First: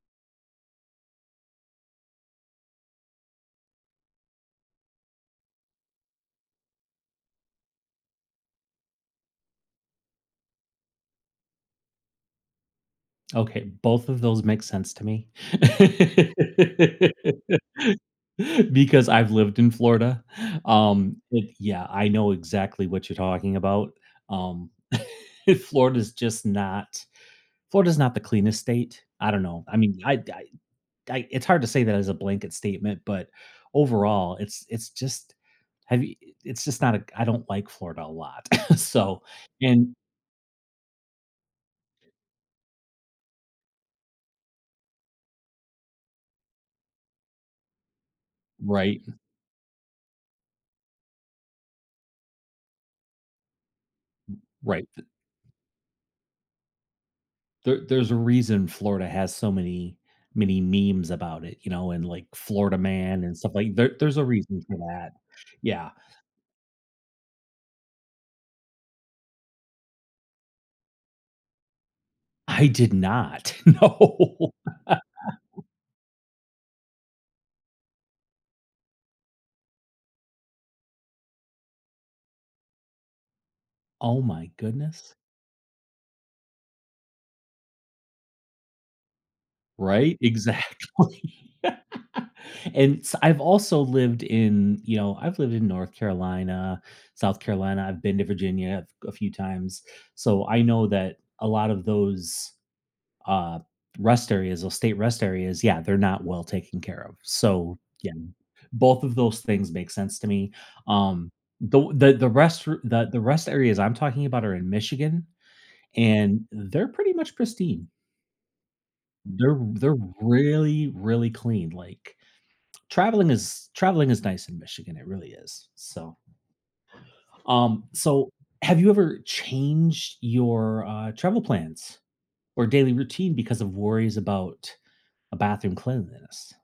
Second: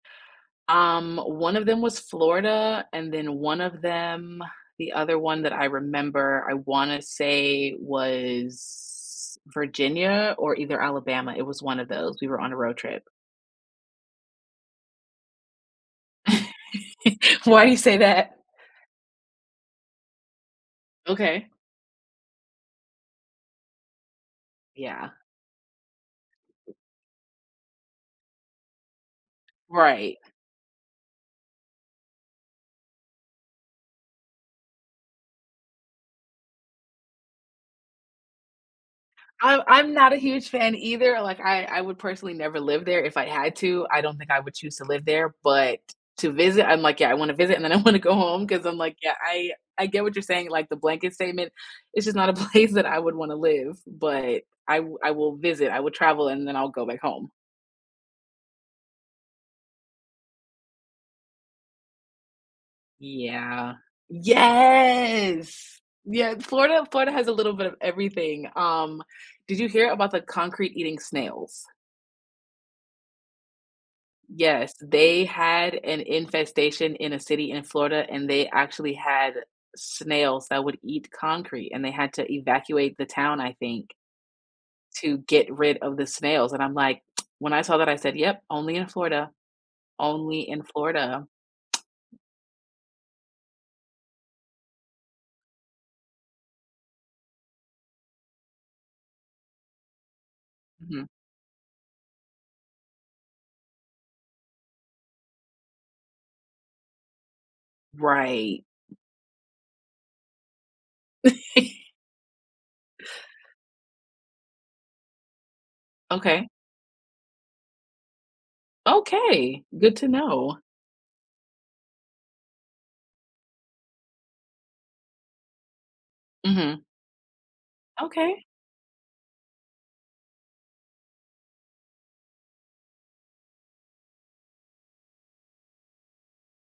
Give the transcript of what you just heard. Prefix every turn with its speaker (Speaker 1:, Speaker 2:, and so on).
Speaker 1: Um, one of them was Florida, and then one of them the other one that I remember, I wanna say was Virginia or either Alabama. It was one of those. We were on a road trip.
Speaker 2: Okay, both of those make sense to me
Speaker 1: Why do you say that?
Speaker 2: Because I've lived in Florida. Um,
Speaker 1: Okay.
Speaker 2: yeah, I know exactly what you're talking about. Um,
Speaker 1: Yeah.
Speaker 2: Florida is just not, Florida is not the cleanest state. I don't know. I mean,
Speaker 1: Right.
Speaker 2: I I I, it's hard to say that as a blanket statement, but overall, it's it's just, have you i it's just not a I don't like Florida a lot. So,
Speaker 1: I I'm
Speaker 2: and
Speaker 1: not a huge fan either. Like I I would personally never live there if I had to, I don't think I would choose to live there, but to visit, I'm like, yeah, I wanna visit, and then I wanna go home 'cause I'm like,
Speaker 2: Right.
Speaker 1: yeah, I, I get what you're saying, like the blanket statement, it's just not a place that I would want to live, but I
Speaker 2: Right
Speaker 1: wi
Speaker 2: th
Speaker 1: I will visit, I will travel and then I'll go back home.
Speaker 2: There there's a reason Florida has so many, many memes about it, you know, and like Florida man and stuff
Speaker 1: Yeah.
Speaker 2: like there there's a reason for that,
Speaker 1: Yes
Speaker 2: yeah.
Speaker 1: Yeah, Florida, Florida has a little bit of everything. Um, did you hear about the concrete eating snails?
Speaker 2: I did not no.
Speaker 1: Yes, they had an infestation in a city in Florida, and they actually had snails that would eat concrete and they had to evacuate the town, I think.
Speaker 2: Oh my goodness.
Speaker 1: To get rid of the snails, and I'm like, when I saw that, I said, "Yep, only in Florida,
Speaker 2: Right,
Speaker 1: only in
Speaker 2: exactly
Speaker 1: Florida."
Speaker 2: And s I've also lived in, you know I've lived in North Carolina, South Carolina, I've been to Virginia a f few times, so I know
Speaker 1: Mhm.
Speaker 2: that a lot of those uh, rest areas or state rest areas, yeah, they're not well taken care of. So, yeah,
Speaker 1: Right.
Speaker 2: both of those things make sense to me. Um, th the rest the the rest areas I'm talking about are in Michigan, and
Speaker 1: Okay.
Speaker 2: they're pretty much pristine. They're
Speaker 1: Okay. Good
Speaker 2: they're
Speaker 1: to know.
Speaker 2: really, really clean, like traveling is traveling is nice in Michigan it really is, so.
Speaker 1: Mhm.
Speaker 2: Um, so
Speaker 1: Okay.
Speaker 2: have you ever changed your, uh, travel plans or daily routine because of worries about a bathroom cleanliness?